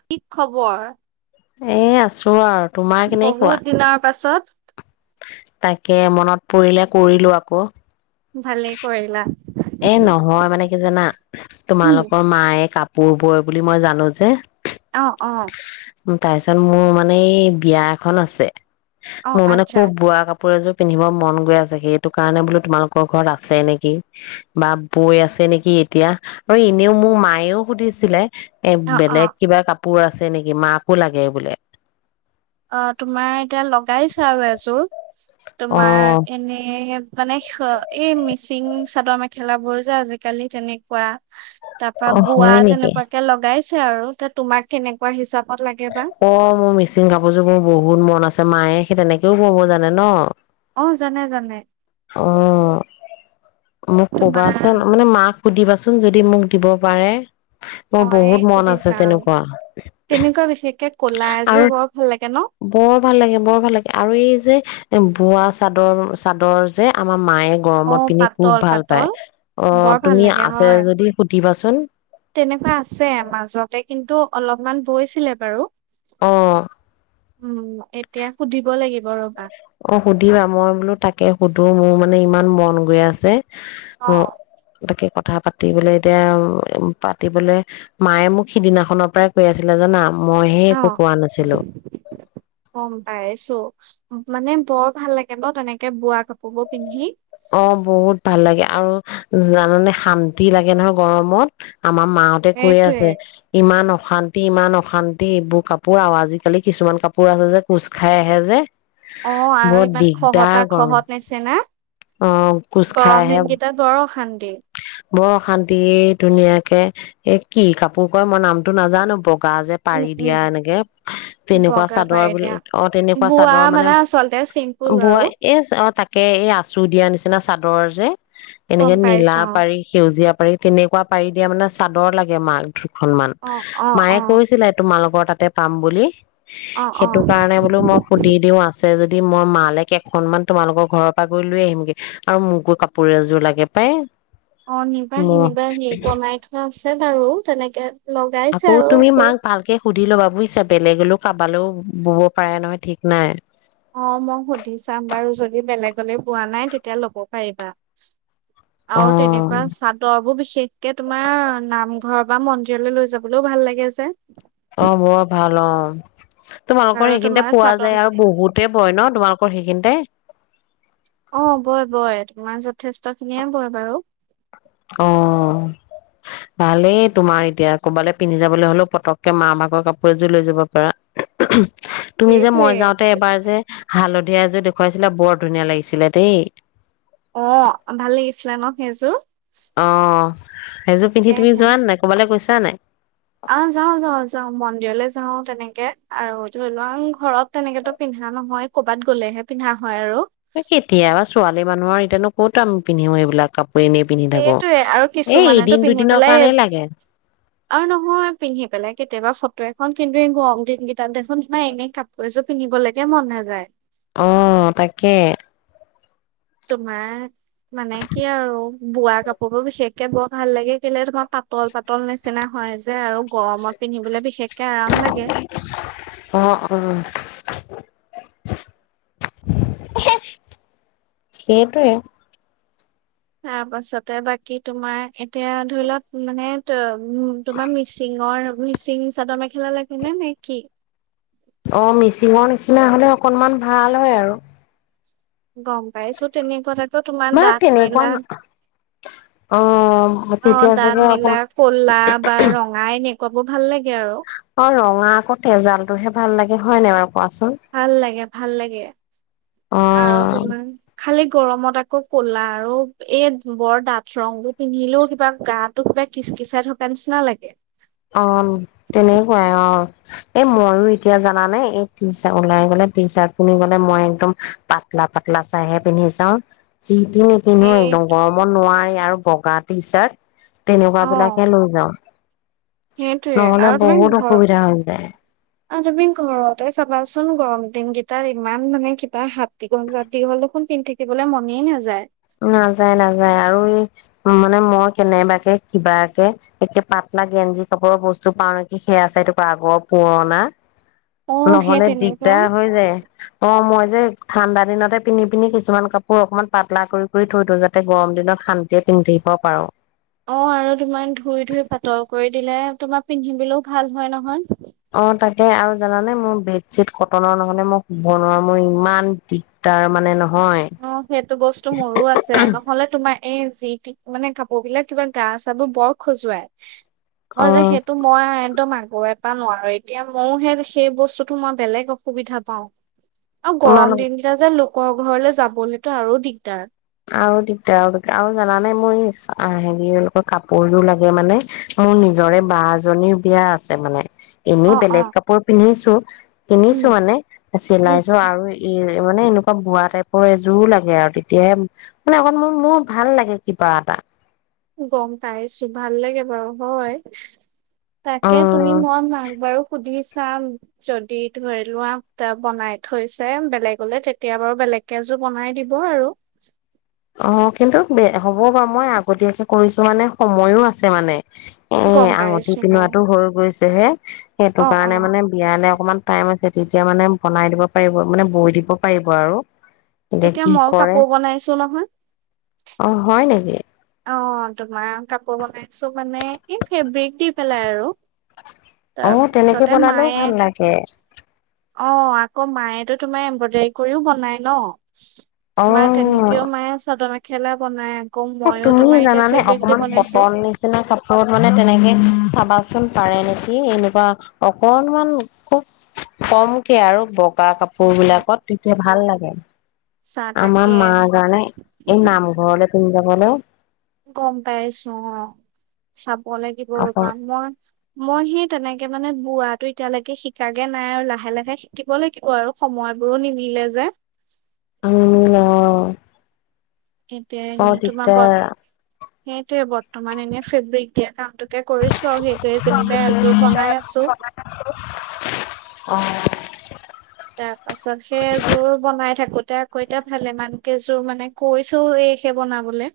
কি খবৰ এ, আছো আৰু। তোমাৰ কেনেকুৱা বহুত দিনৰ পাছত। তাকে মনত পৰিলে কৰিলো আকৌ। ভালেই কৰিলা। এ নহয় মানে কি জানা উম, তোমালোকৰ মায়ে কাপ পূৰ্বই বুলি মই জানো যে। অ', অ। তাৰ পিছত মোৰ মানে এই বিয়া এখন আছে অ', মোৰ মানে আচ্ছা। খুব বোৱা কাপোৰ এযোৰ পিন্ধিব মন গৈ আছে সেইটো কাৰণে বোলো তোমালোকৰ ঘৰত আছে নেকি বা বৈ আছে নেকি এতিয়া আৰু এনেও মোৰ মায়েও সুধিছিলে এ অ', অ', বেলেগ কিবা কাপ পোৰ আছে নেকি মাকো লাগে বোলে অ', তোমাৰ এতিয়া লগাইছা আৰু এযোৰ। অ তোমাৰ এনেই মানে এই মিচিং চাদৰ মেখেলা বোৰ যে আজিকালি তেনেকুৱা। তৰপা অ বোৱা হয় নেকি তেনেকুৱাকে লগাইছে আৰু তোমাক কেনেকুৱা হিচাপ অ মোৰ মিচিং কাপোৰযোৰ বোৰ বহুত মন আছে মায়ে সেই তেনেকেও বব জানে ন অ', জানে জানে। অ মোক তোমাৰ কবাচোন মানে মাক সুধিবাচোন কোন যদি মোক দিব পাৰে মোৰ মই বহুত মন আছে সুধিছা তেনেকুৱা তেনেকুৱা বিশেষকে ক'লা এযোৰ আৰু বৰ ভাল লাগে ন? বৰ ভাল লাগে বৰ ভাল লাগে আৰু এই যে এ বোৱা চাদৰ চাদৰ যে আমাৰ মায়ে গৰমত অ', পিন্ধি পাতল খুব ভাল পাতল পায় বৰ অ', ভাল তুমি লাগে আছে হয়। যদি সুধিবাচোন। হ [inaudible] তেনেকুৱা আছে মাজতে কিন্তু অলপমান বৈছিলে বাৰু অ উম এতিয়া সুধিব লাগিব ৰব অ', সুধিবা। মই বোলো তাকে সুধোঁ, মোৰ মানে ইমান মন গৈ আছে। অ', তাকে ক কথা পাতিবলৈ এতিয়া উ পাতিবলৈ মায়ে মোক সিদিনাখনৰ পৰাই কৈ আছিলে জানা মইহে একো অ', কোৱা নাছিলো গম পাইছো। মানে বৰ ভাল লাগে ন তেনেকে বোৱা কাপোৰ বোৰ পিন্ধি অ বহুত ভাল লাগে আৰু জানানে শান্তি লাগে নহয় গৰমত আমাৰ মা হতে কৈ সেইটোৱে। আছে ইমান অশানত এতি ইমান অশান্তি এইবোৰ কাপোৰ আৰু আজিকালি কিছুমান কাপোৰ আছে যে কোচ খাই আহে যে অ' আৰু বৰ ইমান দিগদাৰ খহতা গৰম খহত নিছিনা। অ কুছ খাই আহে বৰ অশান্তি। বৰ অশান্তি এ ধুনীয়াকে এ কি কাপোৰ কয় মই নামটো নাজানো বক বগা যে উম, পাৰি উম, দিয়া এনেকে তেনেকুৱা বগা চাদৰ পাৰি বিলাক দিয়া। অ তেনেকুৱা বোৱা চাদৰ মানে আচলতে অ চিম্পুল আৰু বয় এ অ তাকে এই আচু দিয়া নিচিনা। নিচিনা চাদৰ যে গম এনেকে নীলা পাইছো ৰঙা অ'। পাৰি সেউজীয়া পাৰি তেনেকুৱা পাৰি দিয়া মানে চাদৰ লাগে মাল দুখনমান অ', অ', মায়ে অ', কৈছিলে তোমালোকৰ তাত তে পাম বুলি অ', সেইটো অ'। কাৰণে বোলো মই সুধি দিওঁ আ আছে যদি মই মা লে কেইখনমান তোমালোকৰ ঘৰৰ পৰা গৈ লৈ আহিম গৈ আৰু মোকো কাপোৰ এযোৰ লাগে পাই অ নিবাহি মোৰ নিবাহি এ বনাই থোৱা আছে আছে বাৰু তেনেকে লগাইছে আকৌ আৰু তুমি মাক ভালকে সুধি ল'বা। বুইছা বেলেগলেও কাৰোবালেও বব পাৰে নহয় ঠিক নাই অ মই সুধি চাম বাৰু যদি বেলেগলৈ বোৱা নাই তেতিয়া ল'ব পাৰিবা অ আৰু তেনেকুৱা চাদৰ বোৰ বিশ বিশেষকে তোমাৰ নামঘৰ বা মন্দিৰলৈ লৈ যাবলৈওঁ ভাল লাগে যে অ' বৰ ভাল অ'। আৰু তোমালোকৰ সেইখিনিতে তোমাৰ পোৱা চাদৰ যায় আৰু বহুতে বয় ন তোমালক পঢ়ি কেনদে অ বয়, বয় তোমাৰ যথেষ্ট খিনিয়ে বয় বাৰু। অ' ভালেই তোমাৰ এতিয়া ক'বালৈ পিন্ধি যাবলৈ হ'লেও পতককে মাৰ ভাগৰ কাপোৰ এযোৰ লৈ যাব পাৰা। তুমি যে সেইটোৱে মই যাওঁতে এবাৰ যে হালধি সেয়া এযোৰ দেখুৱাইছিলা বৰ ধুনীয়া লাগিছিলে দেই। অ ভাল লাগিছিলে ন সেইযোৰ অ সেইযোৰ পিন্ধি তুমি তাকেহে। যোৱা নাই কবালৈ কৈছা জানাই অ', যাওঁ যাওঁ যাওঁ মন্দিৰলৈ যাওঁ তেনেকে আৰু ধৰি লোৱা ঘৰত তেনেকেতো পিন্ধা নহয় ক'বাত গ'লেহে পিন্ধা হয় আৰু। কেতিয় বা ছোৱালী মানুহৰ তেনে ক'ত আমি পিন্ধো এইবাক কাপোৰ এনেই পিন্ধি থাকো সেইটোয়ে আৰু এই কিছুমানেতো এদিন পিন্ধি দুদিনৰ পেলাই কাৰণেই লাগে আৰু নহয় পিন্ধি পেলাই কেতিয়াবা ফটো এখন কিন্তু গৰম দিনকেইটাত দেখোন তমাৰ এনে কাপোৰ এযোৰ পিন্ধিবলৈকে মন নাযায় অহ তাকে তোমাৰ মানে কি আৰু বোৱা কাপোৰ বোৰ বিশেষকে বৰ ভাল লাগে কেলে তোমাৰ পাতল পাতল নিচিনা হয় যে আৰু গৰমত পিন্ধিবলৈ বিশেষকে আৰাম লাগে অ অ সেইটোৱে তাৰপাছতে বাকি তোমাৰ এতিয়া ধৰি লওক মানে তোমাৰ মিচিঙৰ মিচিং চাদৰ মেখেলা লাগেনে নে কি অ মিচিঙৰ নিচিনা হলে অকনমান ভাল হয় আৰু গম পাইছো তেনেকুৱা তোমাৰ বা দাঁত তেনেকুৱা নিলা অ', অ তেতিয়া দাঁত চাগে অকণ নিলা, কলা বা ৰঙাই এনেক কব ভাল লাগে আৰু। অ ৰঙা আকৌ তেজাল টোহে ভাল লাগে হয় নে ব ভাল লাগে, ভাল লাগে অ আৰু তোমাৰ খালি গৰমত আকৌ ক'লা আৰু এই বৰ দাঠ ৰং বোৰ পিন্ধিলেও কিবা গাটো কিবা কিচকিচাই থকা নিচিনা লাগে। এ, মইও এতিয়া জানা নে, এই টি চা ওলাই গ'লে টি চাৰ্ট পিন্ধি গ'লে মই একদম পাতলা পাতলা চাইহে পিন্ধি চাওঁ। যি তি নিপিন্ধো সেই একদম গৰমত নোৱাৰি আৰু পগা টি চাৰট। তেনেকুৱা অ বিলাকে লৈ যাওঁ। সেইটোয়ে নহ'লে বহুত অসুবিধা হৈ যায়। অ', তুমি ঘৰতে চাবাচোন, গৰম দিনকেইটাত ইমান মানে কিবা হাত দীঘল, চাত দীঘল দেখোন পিন্ধি থাকিবলৈ মনেই নাযায়। নাযায় নাযায় আৰু এই মানে মই কেনেবাকে কিবাকে একে পাতলা গেঞ্জি কাপোৰৰ বস্তু পাও নেকি সেয়া আছে এইটো ক আগৰ পুৰণা অ সেই নহলে তেনেকুৱা দিগদাৰ হৈ যায় অ মই যে ঠাণ্ডা দিনতে পিন্ধি পিন্ধি কিছুমান কাপোৰ অকনমান পাতলা কৰি কৰি থৈ দি যাতে গৰম দিনত শান্তিয়ে পিন্ধিব পাৰো অ আৰু তোমাৰ ধুই ধুই পাতল কৰি দিলে তোমাৰ পিন্ধি দিলেও ভাল হয় নহয় অ তাকে আৰু জানানে মোৰ বেডশ্বিট কটনৰ নহলে মই শুব নোৱাৰু মোৰ ইমান দিগদাৰ মানে নহয় অ সেইটো বস্তু মোৰো আছে নহলে তোমাৰ এ যি মানে কাপোৰ বিলাক কিবা গা চাবোৰ বৰ খজুৱাই অ যে সেইটো মই একদম আ সৰুৰেপৰা নোৱাৰো এতিয়া মই সেই বস্তুতো মই বেলেগ অসুবিধা পাও অঁ গৰম তোমালোক দিনকিটা যে লোক কৰ ঘৰলে যা খাবলেতো আৰু দিগদাৰ। আৰু দিগদাৰ আৰু দিগদাৰ আৰু জানা নে মোৰ হেৰি কাপোৰযোৰ লাগে মানে মোৰ নিজৰে বা জনীৰ বিয়া আছে মানে। এনেই অ অ বেলেগ কাপোৰ পিন্ধিছো ত' উম কিনিছো মানে, উম চিলাইছো আৰু ই মানে, এনেকুৱা বোৱা টাইপৰ এযোৰো লাগে আৰু তেতিয়াহে মানে, অকণমান মোৰ ভাল লাগে কিবা এটা। গম পাইছোঁ, ভাল লাগে বাৰু হয় তাকে, তুমি উম মই মাক বাৰু সুধি চাম যদি ধৰি লোৱা বনাই থৈছে বেলেগলৈ তেতিয়া বাৰু বেলেগকে এযোৰ বনাই দিব আৰু। অঁ কিন্তু ব হ'ব বাৰু মই আগতীয়াকে কৰিছো মানে সময়ও আছে মানে। এ, গম আঙঠি পাইছো মই পিন্ধোৱাটো হৈ গৈছে হে, সেইটো অ অ কাৰণে মানে, বিয়ালে অকমান টাইম আছে। তেতিয়া মানে বনাই দিব পাৰিব, মানে বৈ দিব পাৰিব আৰু। এতিয়া কি মইও কৰে কাপোৰ বনাইছো নহ অ হয় নেকি এ অঁ! তোমাৰ কাপোৰ বনাইছো মানে, এই ফেব্ৰিক দি পেলাই আৰু। অঁ! তেনেকে তাৰপিছতে বনালেও ভাল লাগে। অঁ! আকৌ, মায়েতো তোমাৰ এম্ব্ৰইডাৰী কৰিও বনাই ন। অ মা তেনেকেও, মায়ে চাদ -মেখেলা বনাই। ক' অ ময়ো তুমি জানানে অকমান কটন নিচিনা কাপোৰত মানে তেনেকে চাবা পাৰে নেকি, এনেকুৱা অকনমান খুব কমকে আৰু বোৱা কাপোৰ উম, উম, বিলাকত তেতিয়া ভাল লাগে, চা আমাৰ তাকে মাৰ কাৰণে এই নামঘৰলে তুমি যাব ন'। গম পাইছো অ'! চা ক'ব লাগিব আকৌ ৰ'বা, মই মই সেই, তেনেকে মানে বোৱাটো এতিয়ালৈকে, শিকাগে নাই আৰু লাহে লাহে শিকিব লাগিব আৰু সময়বোৰো নিমিলে যে। আম অঁ এতিয়া এনেই তোমাৰ ব সেইটোয়ে বৰ্তমান। এনে, ফেব্ৰিক দিয়া কামটো বনাই আছো। অঁ! তাৰ পাছত সেইযোৰ বনাই থাকো কইতা কইতা ভালে মান কেইযোৰ মানে কৈছো এই সে বনাবলৈ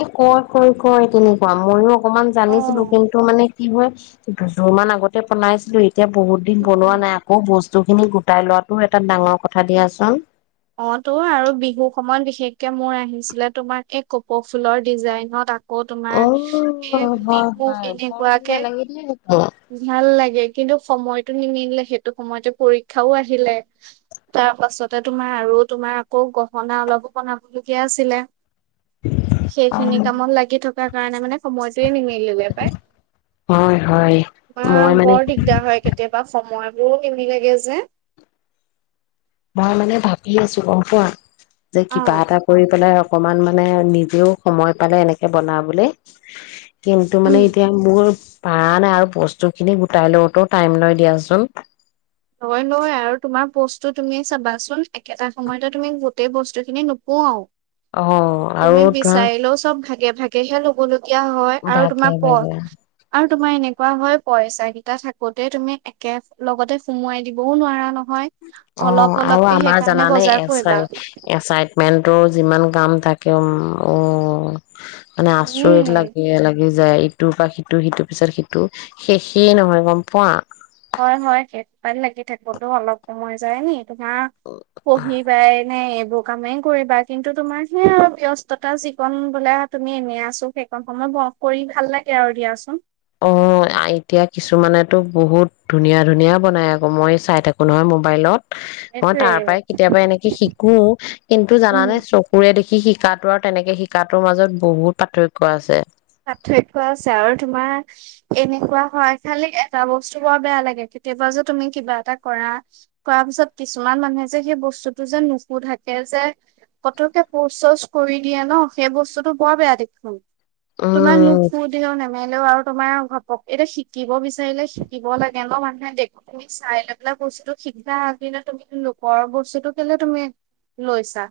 এ' কয় কয় কয় তেনে [unintelligible] অকমান অ জানিছিলো কিন্তু মানে তিঃহোৱা দুযোৰ মান আগতে বনাইছিলোই এতিয়া, বহুত দিন বনোৱা নাই আকৌ বস্তু বস্তুখিনি গোটাই লোৱাটো এটা ডাঙৰ কথা দিয়াচোন। অ' তো আৰু বিহু সময়ত বিশেষকে মোৰ আহিছিলে তোমাৰ এই কপৌফুলৰ ডিজাইনত আ অহ', -হয়-হয় বৰ এনেকুৱাকে ধুনীয়া লাগি, ভাল লাগে কিন্তু সময়টো নিমিলে সেইটো সময়তে পৰীক্ষাও আহিলে তাৰপাছতে তোমাৰ আৰু তোমাৰ আকৌ গহনা অলপো বনাবলগীয়া আছিলে সেইখিনি অ কামত লাগি থক তাৰ কাৰণে মানে সময়টোৱে নিমিলে পাই হয় হয় মই মানে বৰ দিগদাৰ হয় কেতিয়াবা সময় মোৰ নিমিলেগে যে মই মানে ভাবি আছো গম পোৱা যে অ কিবা এটা কৰি পেলাই অকমান মানে নিজেও সময় পালে এনেকে বনাবলে কিন্তু মানে উম। এতিয়া মোৰ পাৰা নাই আৰু বস্তুখিনি গোটাই লওঁতো ও টাইম লয় দিয়াচোন লয় লয় আৰু তোমাৰ বস্তু তুমি চাবাচোন, একেটা সময়তে তুমি গোটেই বস্তুখিনি নোপোৱাও। অ তুমি আৰু ধৰা বিচাৰিলেও চব ভাগে ভাগেহে ল'ব লগীয়া হয় আৰু তোমাৰ ভাগে পঢ় ভাগে আৰু তোমাৰ এনেক কোৱা হয় পইচাকিটা থাকোতেই তুমি একে লগতে সোমোৱাই দিবও নোৱাৰা ন' অ' আৰু আমাৰ জানানে বজাৰ কৰিবা। এচাইটমেণ্ট ৰ যিমান কাম থাকে উম অ' মানে আচৰিত উম লাগে লাগ লাগি যায় ইটোৰ বা সিটো, সিটোৰ পিছত সিটো শেষেই নহয় গম পোৱা। হয়, হয় সেই সোপাত লাগি থাকোতো আমাৰ কম সময় যায় নি। [unintelligible] নে এইবোৰ কামেই কৰিবা। কিন্তু তোমাৰ সেইয়া ব্যস্ততা যিকন বোলে তুমি এনে আছো সেইকণ সময় ফোন কৰি ভাল লাগে আৰু দিয়াচোন। অ', এতিয়া কিছুমানেতো বহুত ধুনীয়া ধুনীয়া বনাই আকৌ মই চাই থাকো নহয় মোবাইলত। মই সেইটোয়ে তাৰ পৰাই কেতিয়াবা এনেকে শিকো কিন্তু জানা উম নে চকুৰে দেখি শি তাৰ ওপৰত তেনেকে শিকাটোৰ মাজত বহুত পাৰ্থক্য আছে। পাৰ্থক্য আছে আৰু তোমাৰ এনেকুৱা হয়, খালি এটা বস্তু বৰ বেয়া লাগে, কেতিয়াবা যে', তুমি কিবা এটা কৰা, কৰা পিছত কিছুমান মানুহে যে, সেই বস্তুটো যে', নুহুধাকে যে পতক্কে পচ-চচ কৰি দিয়ে ন', সেই বস্তুটো বৰ বেয়া দেখুন। তোমাক লোক উম, হুধেও, নেমেলেও আৰু তোমাৰ, অ ', কওক এতিয়া শিকিব বিচাৰিলে শিকিব লাগে ন? মানুহে দেখি চাই লৈ পেলাই বস্তুটো শিকা, তুমি লোকৰ বস্তুটো কেলে তুমি লৈছা?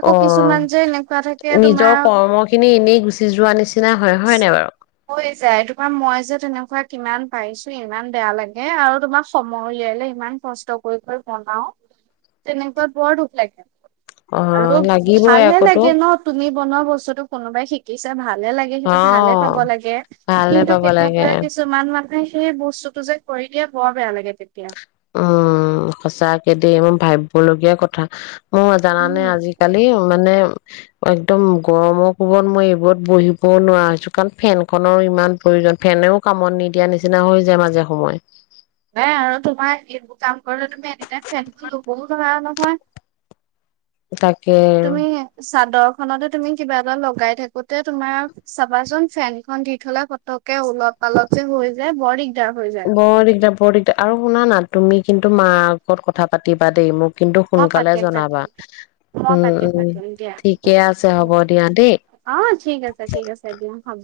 আকৌ অ', কিছুমান যে এনেকুৱা থাকে -নিজৰ তোমাৰ কৰ্ম -খিনি এনেই গুচি যো, যোৱা নিচিনা হয়। হয় নাই বাৰু? হৈ যায় মই যে তেনেকুৱা কিমান পাইছো ইমান বেয়া লাগে, আৰু তোমাক সময় উলিয়াই- উলিয়াই ইমান কষ্ট কৰি -কৰি বনাও তেনেকুৱাত বৰ দুখ লাগে। আৰু অ', লাগিবই ভালহে আকৌতো লাগে ন', তুমি বনোৱা বস্তুটো- কোনোবাই শিকি, চে ভাত ভালেই লাগে। সেইটো ভালহে অ', পাব লাগে। ভালহে কিন্তু পাব কেতিয়াবা লাগে। কিছুমান মানুহে সেই বস্তুতটো যে, ' কৰি- তেতিয়া, বৰ বেয়া লাগে। তেতিয়া- উম', -সচাকে দেই মই ভাবিব লগীয়া কথা। অ', -জানানে! উম আজিকালি অহ', মানে- একদম গৰমৰ কোবত মই, এইবোৰত বহিবও নোৱাৰা হৈছো। কাৰণ ফেন খনৰো ইমান প্ৰয়োজন, ফেনেও কামত নিদিয়া নিচিনা হৈ যায় মাজে সময়ে। নাই আৰু তোমাৰ এইবোৰ কাম কৰিলে তুমি এনিটাইম ফেনটো লবও নোৱাৰা নহয়। তাকে, তুমি চাদৰ খনতে তুমি, কিবা এটা লগাই থাকোতে তোমাৰ চাবাচোন ফেন-খন দি থলে, পতককে উলত-পালত হৈ যায় বৰ দিগদাৰ। হৈ যায় বৰ দিগদাৰ - বৰ দিগদাৰ। আৰু শুনা না তুমি কিন্তু মাৰ আগত কথা পাতিবা দেই, মোক কিন্তু অ', সোনকালে পতিম জনাবা -পাতিম মই উম পাতিম- উম পাতিম দিয়া। ঠিকে আছে হ'ব দিয়া দেই অ', -ঠিক আছে-ঠিক আছে দিয়া হ'ব।